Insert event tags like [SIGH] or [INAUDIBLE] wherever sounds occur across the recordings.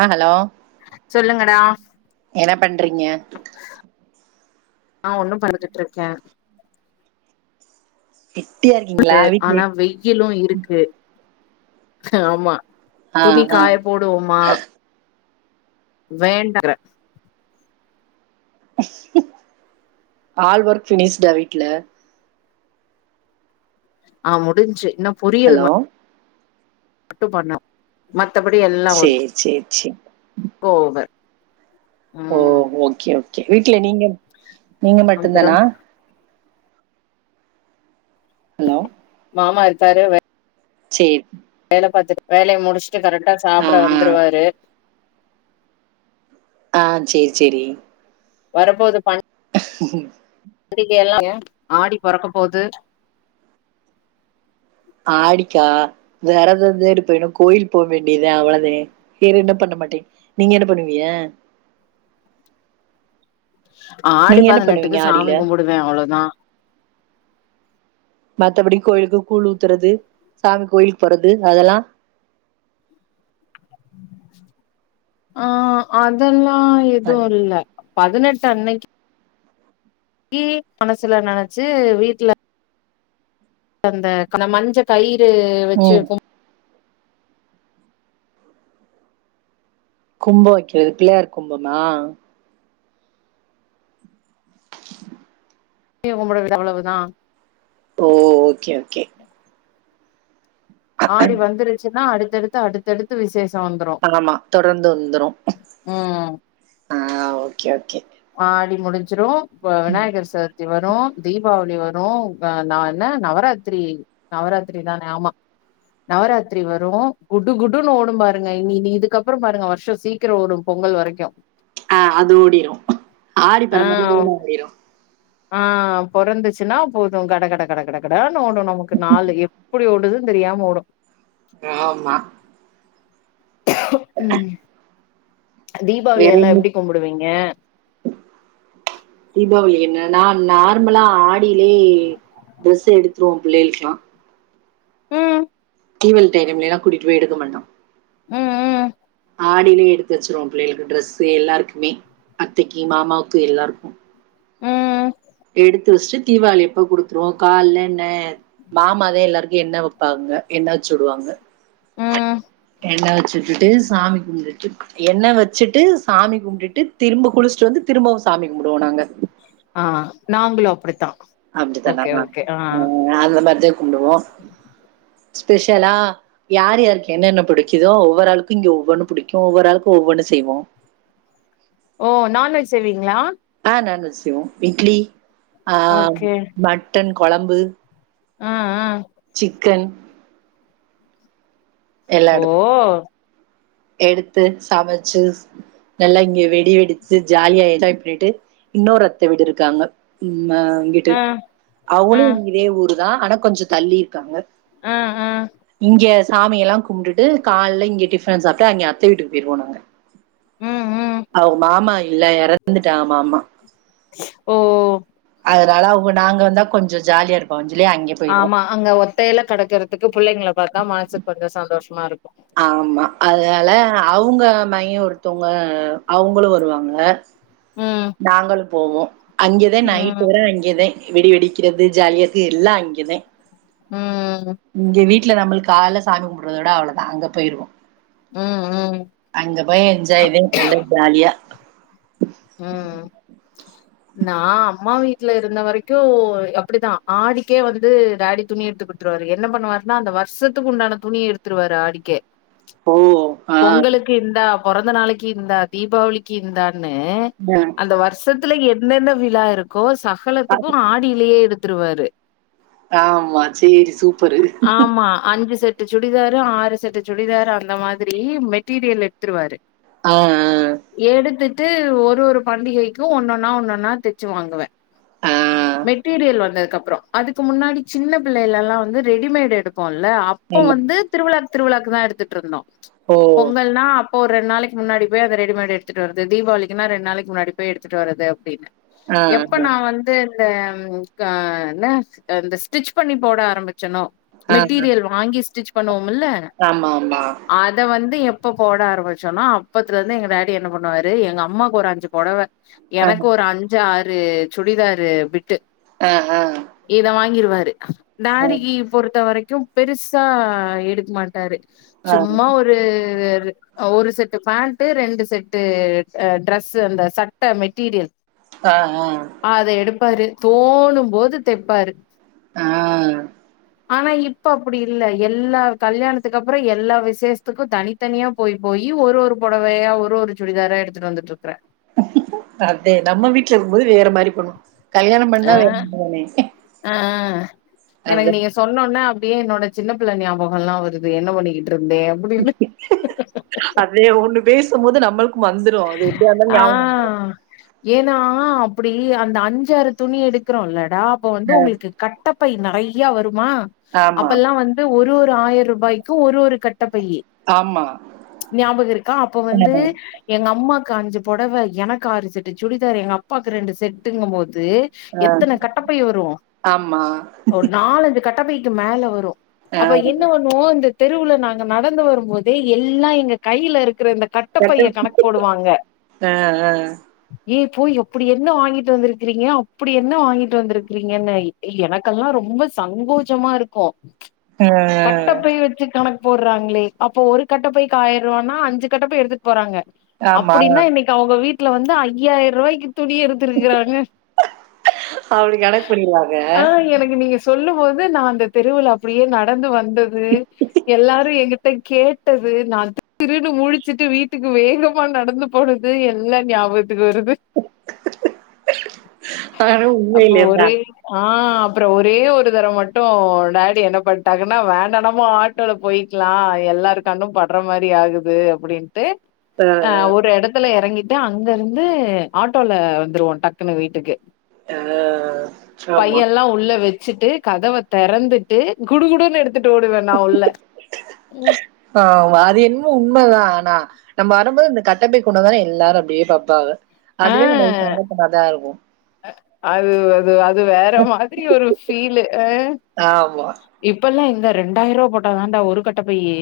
ஆ hello சொல்லுங்கடா என்ன பண்றீங்க நா ஒன்னு படுத்துட்டு இருக்கே பிஸியா இருக்கீங்களா ட்டு வீட்ல ஆனா வெய்யிலு இருக்கு ச்ச ஆமா ஆ துணி ஆ காய போடுவோமா வேண்டா ஹால் ஒர்க் ஃபினிஷ்டா வீட்டுல ஆ முடிஞ்ச்சு இன்னும் ஹலோ மட்டும் பண்ணும் மத் மத்தபடி எல்லா ஒர்க்கு சேரி சேரி சேரி ஓவர் ஓ ம் ஓகே ஓ கேஜவீட்டுல நீங்க எப் நீங்க மட்டும் அப்புறோ தானா ஹலோ மாமா இருக்காறா வே சேரி பாத்துட்டு வேலைய முடிச்சு கரெக்ட்டா ஆ சாப்பட ஆ வந்துருவாரு ஆ சேரி சேரி வரபோது பண் உ பண்டிகை எல்லாம் ஆடி பொறக்க போது ஆடிக்கா வெரதம் தான் இருப்பேன் வேற என்ன கோயில் போ வேண்டியதான் அவ்ளோ வேற என்ன பண்ண மாட்டேன் நீங்க என்ன பண்ணுவிங்க ஆடிப்பதினெட்டுக்கு ஆடியில சாமி கும்பிடுவேன் அவ்வளோதான் மத்தபடி கோயிலுக்கு கூழ் ஊத்துறது சாமி கோயிலுக்கு போறது அதெல்லாம் ஆ அதெல்லாம் ஆ எதுவும் இல்ல பதினெட் டு அன்னைக் கி மனசுல நெனச்சு வீட்டுல அந்த அந்த மஞ்ச கயிற் ரு வச்சு ம் கும் கும்பம் வைக்க பிள்ளையார் கும்பமா மிய கும்படுறது அவ்வளவுதான் ஓ ஓகே ஓகே ஆடி வந்துருச்சுன்னா அடுத் அடுத்து அடுத்தடுத்து விசேஷம் ஆமா தொடர்ந்து வந்துரும் ம் ஆ, ஓகே ஓகே ஆடி முடிஞ்சிரும் இப்பௌ விநாயகர் சதூர் இது வரு தீபாவளி வரு ஆ ந என்ன நவராத்திரி நவராத்திரி தான ஆமா நவராத்திரி வரு குடு குடுன்னு ஓடும் பாருங்க இ நீ இதுக்கு அப்பறோம் பாருங்க வருஷோ சீக்கிர ஓடு பொங்கல் வரைக்கு ஆ அது ஓடிரு ஆடி ஆ பெறந்தன்னைக்கு வெயில்லா போயிரு ஆ பொறந்துச்சுன்னா போது கட கட கட கட கட... சட்டுனு ஓடு நமக்கு நாலு எப்டி ஓடுதுன்னு தெரியாம ஓடு ஆமா உம் வேற தீபாவளிய எல்லா என்ன? எப்டி கும்பிடுவீங்க.. நா நார்மலா ஆடியிலேயே ட்ரெஸ் எடுத்துருவோ பிள்ளைகளுக்லா உம்......... தீபாளி டைம் இல்லலைல்லாம் கூட்டிட்டு போய்டு எடுக்க மாட்டோ ம் ம் ஆடிலேயே எடுத்து வச்சுருவோ பிள்ளைகளுக்கு ட்ரெஸ்ஸு எல்லாருக்குமே அத்தைக்கு மாமாவுக்கு எல்லாருக்கு ம் எடுத்து வஸ்டு தீபாவளி அப்ப குடுத்துருவோ கால்ல நெ.. மாமதா எல்லாருக்கு எண்ண வைவப்பாங்க என்ன வச்சு விடுவாங்க. ம். எண்ணெ வச்சுட்டுட்டு சாமி கும்டுட்டு எண்ணெ வச்சுட்டு சாமி கும்டுட்டு திரும்ப குளிச்சுட்டு வந்து திரும்பவு சாமி கும்டுவோ நாங்க ஆ நாங்களு அப்டித்தா ஓகே அப்டித்தான்டாமா ஓகே ஆ ஆ அந்த மாரி தா கும்டுவோ ஸ்பெஷலா யார் யாருக்கு என்னென்ன புடிக்குதோ ஒவ்வொரு ஆளுக்கு இங்க ஒவ்வொன்னு புடிக்கு ஒவ்வொரு ஆளுக்கு ஒவ்வொன்னு செய்வோ ஓ நான்வெஜ் செய்வீங்ளா. ஆ நான்வெஜ் செய்வோ இட்லி ஆ ஓகே மட்டன் கொழம்பு. ஆ ஆ.. கன். ஓ எல்லாடும் எடுத்து சமச்சு நல்லா இங்க வெடி வெடிச்சு ஜாலியா என்ஜாய் பண்ணிட்டு இன்னோரு அத்த வீடு இருக்காங்க மா இங்கிட்டு ஆ ஆ அவுங்களு இதே ஊரு. தா ஆனா கொஞ்சோ தள்ளி இருக்காங்க. ஆ ஆ சாமியெல்லா கும்டுட்டு காலேல இங்க டிபன சாப்டு அங்க அத்த வீட்டுக்கு போய்ருவோ நாங்க ம் ம் அவுங்க மாமா இல்ல ஏறந்துட்டாங்க மாமா. ஸ் ஓ ஓ ஓ அதனால அவுங்க நாங்க வந்தா கொஞ்ச ஜாலியா இருப்பாங்க ஆமா அங்க ஒத்தையில கிடக்கறதுக்கு புள்ளைங்கள பாத்தா மனசுக்கு கொஞ்சம் சந்தோஷோ மாருக்கு ஆமா அதனால அவுங்களு வருவாங்க ம் நாங்களு போவோ அங்கேத நைட்டு் ம் வர அங்கேத வெடி வெடிக்கிறது ஜாலியாக்கு எல்லா அங்கேத ம் வீட்ல நம்ளுக்கு கால சாமி கும்பிறதோட அவ்ளோதா அங்க போய்ருவோ ம் ம் அங்க போய் என்ஜாய்தே நல்ல ஜாலியா ம் நா அம்மா வீட்லருந்த வெரைக்கு அப்டித்தா ஆடிக்கே வந்து டாடி துணி எடுத்துக்குடுத்துருவாரு என்ன பண்ணுவாருன்னா அந்த வருஷத்துக்கு உண்டான துணி எடுத்துருவாரு ஆடிக்கே ஓ ஆஹ் பொங்கலுக்கு இந்தா பொறந்த நாளிக்கு இந்தா தீபாவளிக்கு இந்தானு அ அந்த வருஷத் த்ததுல என்னன்ன விழா இருக்கோ சட் பக்கலத்துக்கு ஆடியிலே எடுத் த்ருவாரு ஆமா செரி சூப்பரு ட்டு சுடிதாரு ஆறு செட்டு சுடிதாரு அந்த மாதிரி மெட்டீரியல் எடுத்துருவாரு ஆ, எடுத்து ட்டு ஒரு ஒரு பண்டிகைக்கு ஒன்னொன்னா ஒன்னொன்னா தெச்சு வாங்குவே ஆ, ஆ. மெட்டீரியல் வந்த கப்றோ அதுக்கு முன்னாடி சின்ன பிள்ளைலலா வந்து ரெடிமேடு் எடுப் போன்ல அப்போ ஆமா. வந்து திருவிழா திருவிளாக்கு தா எடுத்துட்ருந்தோ ஓ! பொங்கல்னா ஒரு ரெண்ட் நாளிக்கு முன்னாடி போய் அந்த ரெடிமேட் எடுத்துட்டு வரு இந்த தீபாவளிக்குனா ரெண் நாளிக்கு முன்னாடி போய் எடுத்துட்டு வருது அப்டினு ஆ, எப்ப ஆ, நா வந்து இந்த க ன இந்த ஸ்டிச் பண்ணி போட ஆரம்பிச் ச்சனோ ஆ, ஆ. மெட்டீரியல் வாங்கி ஸ்டிச் பணோ இல்ல ஆமா, ஆமா. அத வந்து எப் ப்ப போட ஆரம்பிச்சோனா அப்பத்துலருந்து எங்க டாடி என்ன பண் னாரு எங்க அம்மாக்கு ஒரு அஞ்சு பொடவ ஆ, எனக்கு ஒரு அஞ்சு ஆறு ஒரு சுடிதாரு பிட்டு ஆ ஆ கிருவாரு நாரிகி பொறுத்த வரைக் கும் பெருசா எடுக்க மாட்டாரு சும்மா ஒரு ஒரு செட்டு பேண்ட்டு ரெண்டு செட் டு ட்ரெஸ் அந்த சட்ட மெட்டீரியல் ஆ, ஆ, ஆ, ஆ அத எடுப்பாரு தோணும் போது தெப்பாரு ஆ ஆனா இப்ப அப்டி இல்ல எல்லா கல்யாணத்துக்கும் அப்புறம் எல்லா விசேஷத்துக்கும் தனித்தனியா போய் போய் ஒரு ஒரு புடவையா ஒரு ஒரு சுடிதாரா எடுத்துட்டு வந்துட்டு இருக்குறேன் அதே நம்ம வீட்ல இருக்கும்போது வேற மாரி பண்வோம் கல்யாணம் பண்ணா ஆ வேறதானே ஆ எனக்கு நீங்க சொன்ன ஓன்ன இப்டியே என்னோட சின்ன பிள்ள ஞாபகல்லாம் வருது என்ன பண்ணிக்கி ட்ருந்தேன் அப்டின்னு அதே ஒண்ணு பேசும்போது நம்மளுக் கும் வந்துரும் அது எப்டியா இருந்தாலும் ஆ. ஞாபக வந்துரும் அப்டி அந்த அஞ்சுாறு துணி எடுக்குறோல்ல நா அப்ப வந்து அ, உங்களுக்கு கட்டப் பை நெறையா வரும் மா ஆமா, அப்பெல்லாம் வந்து ஒரு ஒரு ஆயிர ரூபாய்க்கும் ஒருஸஒரு கட் டப்பையி ஆமா. ஞாபகம் இருக்கா அப்ப அ, வந்து எங்க அம்மாக்கு அஞ்சு பொடவ எனக்கு ஆறு செட்டு சுடிதார் எங்க அப்பாக்கு ரெண்டு செட்டுங்க போ து அ, எத்தன கட்டப்பை வரும் ஆமா. ஒரு நாலஞ்சு கட்டப்பை க்கு மேல வரு ஆ. அப்ப என்ன பண்ணுவோ இந்த தெருவுல நாங்க நடந்து வரும்போதே எல்லா எங்க கையிலரு க்குற இந்த அ, கட்டப்பைய கணக் போடுவாங்க ஈ போய் அப்புடி என்ன வாங்கிட்டு வந்துருக்கிறீங்க அப்புடி என்ன வாங்கிட்டு வந்துருக்றீங்கன்னு எனக்கெல்லா ரொம்ப சங்கூஜமா இருக்கு அ, அ, கட்டப்பை வச்சு கணக் போர்றாங்ளே அப்ப ஒரு கட்ட பைக்கு ஆயரூவான்னா அஞ்சு கட்ட பை எடுத்துட் போறாங்க ஆமா. அப்புடினனா இன்னைக்கி அவுங்க வீட் ல வந்து ஐயாயருவாய்க்கு துணி எடுத்துருக்குறாங்க அப்படி கணக்கு பண்ணிருவாங்க ஆ எனக்கு நீங்க சொல்லும்போது நா அந்த தெருவுல‌ அப்டியே நடந்து வந் தது எல்லாரு எங்க ட்ட கேட்டது நா திருதிருனு முழிச்சுட்டு வீட்டுக்கு வேக மா நடந்து போனது எல்லா ஞாபக த்துக்கு வருது ஆனா அப்ப ஒரே உண்மையிலேதான் ஆ அப்றொ ஒரே ஒரு தரவ் மட்டு டாடி என்ன பண்ட்டாங்கன்னா வேணா நம்ம ஆட்டோல போயிக்லா எல்லாரு கண்ணு பட்ற மாரி ஆகுது அப்டின்ட்டு அ ஆ ஒரு எடத்துல எறங்கி ட்டு அங்கருந்து ஆட்டோல வந்துருவோ டக்குனு வீட்டுக்கு ஆ சாமா ச்சுட்டு கதவ தெறந்துட்டு குடு குடுன் எடு ஆ‌மா அது என்மோ உண்மதா ஆனா நம்ம வரும்போது இந்த கட்டப்பை கொண்டாந்தானோ எல்லாரு அப்டியே பாப்பாக ஆ அது அது அது வேற மாதிரி ஒரு ஃபீலு அ ஆமா இப்பல்லா இந்த ரெண்டாயருவா போட்ட தான்டா ஒரு கட்ட பையி.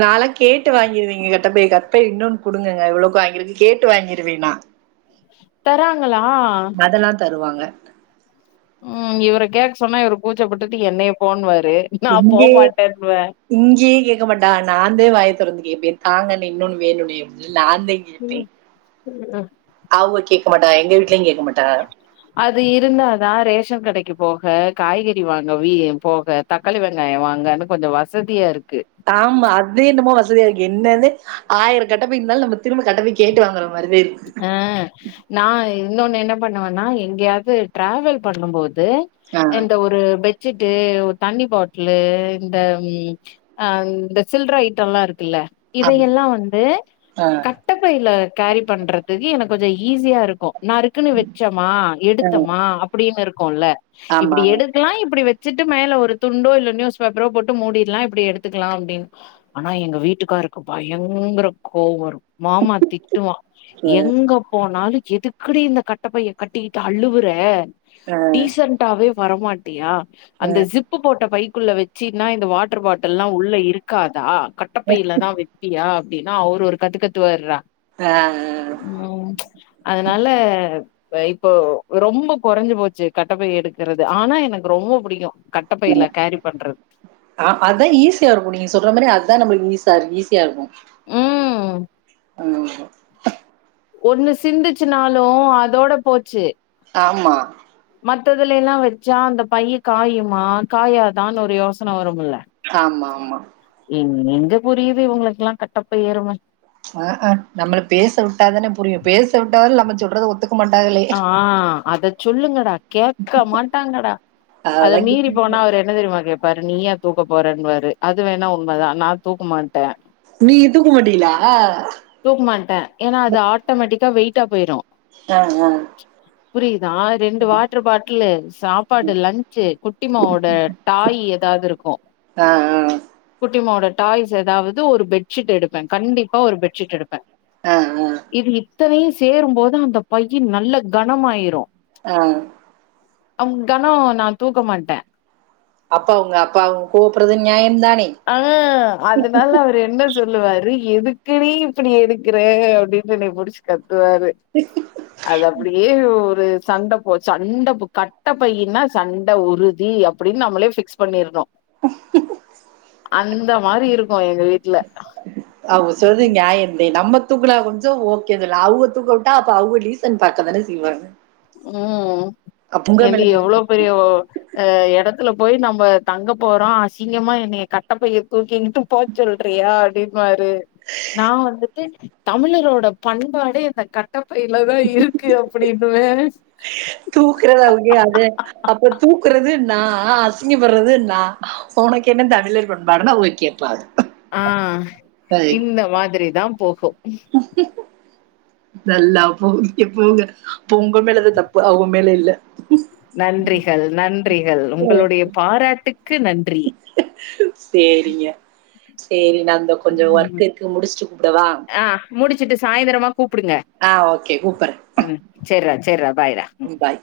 நாலா‌ கேட்டு வாங்கிருவேங்க கட்டப்பை கட்பை இன்னொன் குடுங்கங்க இவ்ளோக்கு வாங்கிருக்கு கேட்டு வாங்கிருவே நா தராங் அதெல்லா தருவாங்க ம் இவர கேக் சொன்னா இவரு கூச்சப்பட்டுட்டு என்னய போன்னுவா இங்கேயே இங்கேயே கேக்க மாட்டாக நாந்தே வாய தொறந்து கேப்பே தாங்கல்லே இன்னொன்னு வேணுமே நாந்தா கேப்பே ம் ம். அவுக கேக் மாட்டா எங்க வீட்லயு அது இருந்தாதா ரேஷன் கடைக்கு போக காய்கறி வாங்க வீ போக தக்காளி வெங்காய வாங்கன்னு கொஞ்ச வசதியா இருக்கு ஆமா அது என்னமோ வச திக்கு என்ன ஆயிர கட்டப் பைய் இருந்தாலு நம்ம திரும்ப கட்ட பைய் கேட்டு வாங்குறோ அ நா இ இன்னொன்னு என்ன பண்ணுவன்னா எங்கேயாவது டிராவல் பண்ணும் போது ஆ இது ஏன்ட்ட ஒரு பெட் வச்சுட்டு தண்ணி பாட்டிலு இந்த இந்த சில்ற ஐட்டம்ல்லா இருக்குல்ல ஆமா இதையெல்லா வந்து ஆ கட்டப்பையில காரி பண்றதுக்கு எனக்கு கொஞ்ச ஈஸியா இருக்கு நருக்குன்னு வச்சமா ஆ எடுத்தமா அப்டின்னு இரு க்குல்ல ஆமா இப்டி எடுக்கலா இப்டி வெ வச்சுட்டு மேல ஒரு துண்டோ இல்ல நியூஸ் பேப்பரோ போட்டு மூடிடலா இப்டி எடுத்துக்கலா அப்டின்னு ஆனா எங்க வீட்டுக்காருக்கு பயங்கர கோவோ மாமா திட்டுவா அ எங்க போனாலு எதுக்குடி இந்த கட்ட பைய கட்டிக்கிட்டு அழுவுற ஆ டீசன்டாவே வரமாட்டியா ஆ அந்த ஜிப்பு போட்ட பை குள்ள வச்சீன்னா இந்த வாட்டர் பாட்டில் எல்லா உள்ள இருக்காதா கட்டப்பையில தா வெப்பியா அப்டின்னு அவரு ஒரு கத்துக்கத்து வார்றா ஆ உம் அதனால இப்போ ரொம்ப கொறஞ்சு போச்சு கட்ட பைய் எடுக்குறது ஆனா எனக்கு ரொம்ப புடிக்கு கட்டப்பையில கேரி பண்றது ஆ ஆ அதா ஈஸியா இருக்கு நீங்க சொல்ற மாதிரி அது ஆதா நம்மளுக்கு ஈஸார் ஈஸியா இருக்கு ம் ஆ ஒண்ணு சிந்திச்சுனாலு அதோட போச்சு ஆமா மத்ததுல எல்லா வச்சா அந்த பைய காயுமா காயாதான்னு ஒரு யோசன வரும்முல ஆமா ஆமா எங்க புரியுது இவுங்களுக்குக்கெல்லா கட்டப்பை அரும ஆ அ நம்ம பேச விட்டாதானே புரியு பேச விட்டாத நம்ம சொல்றத ஒத்து ஆ அத சொல்லுங்கடா கேட்க மாட்டாங்கடா அத அதெல்லா மீறி போனா அவர் என்ன தெரியுமா கேப் பாரு நீயா தூக்க போறேன்னவாரு அது வேணா உண்மைதா நா தூக்கமாட்டே நீங்க தூக்க மாட்டிலா ட்டா வெய்டா போயிரு அ அ புரியிது நா ரெண்டு வாட்டர் பாட்லு சாப்பாடு லன்சு குட்டிமாவோட டாய் ஏதாவது இருக்கு ஆ ஆ ஆ குட்டிமாவோட டாய்ஸ் ஏதாவது ஒரு பெட்ஷீட் எடுப்பே கண்டிப்பா ஒரு பெட்ஷீட் எடுப்பே ஆ ஆ ப்ப இது இத்தனையு சேரும்போது அந்த பை கி நல்ல கனமாயிரு ஆ அவங் கணோ நா தூக்க மாட்டே அப்பா அவங்க அப்பா அவங்க கோப்புறது நியாயம்தான் ஆ அதனால அவரு என்ன சொல்லுவாரு எதுக்குனீ இப்டி எடுக்குற அப்டின்னு என்ன புடிச்சுக்கத் துவாரு அது அப்புடியே உ து சண்ட போ சண்ட கட்ட பையன்னா சண்ட உறுதி அப்படின்னு நம்மளே பிக்ஸ் பண்ணிருணு [UNINTELLIGIBLE] மாறி இருக்கு கு எங்க வீட்டுல அவங்க சொல்றது நியாயம்தே நம்ம தூக்கலா கொஞ்சோ ஓகேல்ல அவங்க தூக்க விட்டா அப்ப அவங்க டீசன் பாக்கதானே செய்வாங்க ம் அப்ப உங்க எந்து மேல தானே எவ்வளோ தப்பு. பெரிய அ எடத்துல போய் நம் ப தங்க போறோ அசிங்கமா என்னய கட்டப்பைய தூக்கி போ சொல்றியா அப்டின்வாரு நா வந்துட்டு தமிழரோட பண்பாடு இந்த கட் டப்பை இலதா இருக்கு அப் அப்டி இப்பவே தூக்கற இல்ல அதுக்கே அது அப்ப தூக்கறது நா அசிங்கப்படுறது நா ஒனக்கு என்ன தமிழர் பண்பாடுன்னு அவுக கேப்பாக ஆ இந்த மாதிரி தா போ [UNINTELLIGIBLE] நல்ல அப்போ கேப்பாங்க உங்க மேலதா தப்பு அவுங்க மேல இல்ல நன்றிகள் நன்றிகள் உங்களுடைய பாராட்டு சேரிங்க சேரி நா அங்க கொஞ்சம் ஒர்க் ம். இருக்கு முடிச்சிட்டு கூப்படவா ச்சிட்டு சாயந்திரமா கூப்புடுங்க கூப்பிடுறேன் ம் செரா செரா பாய்டா பாய்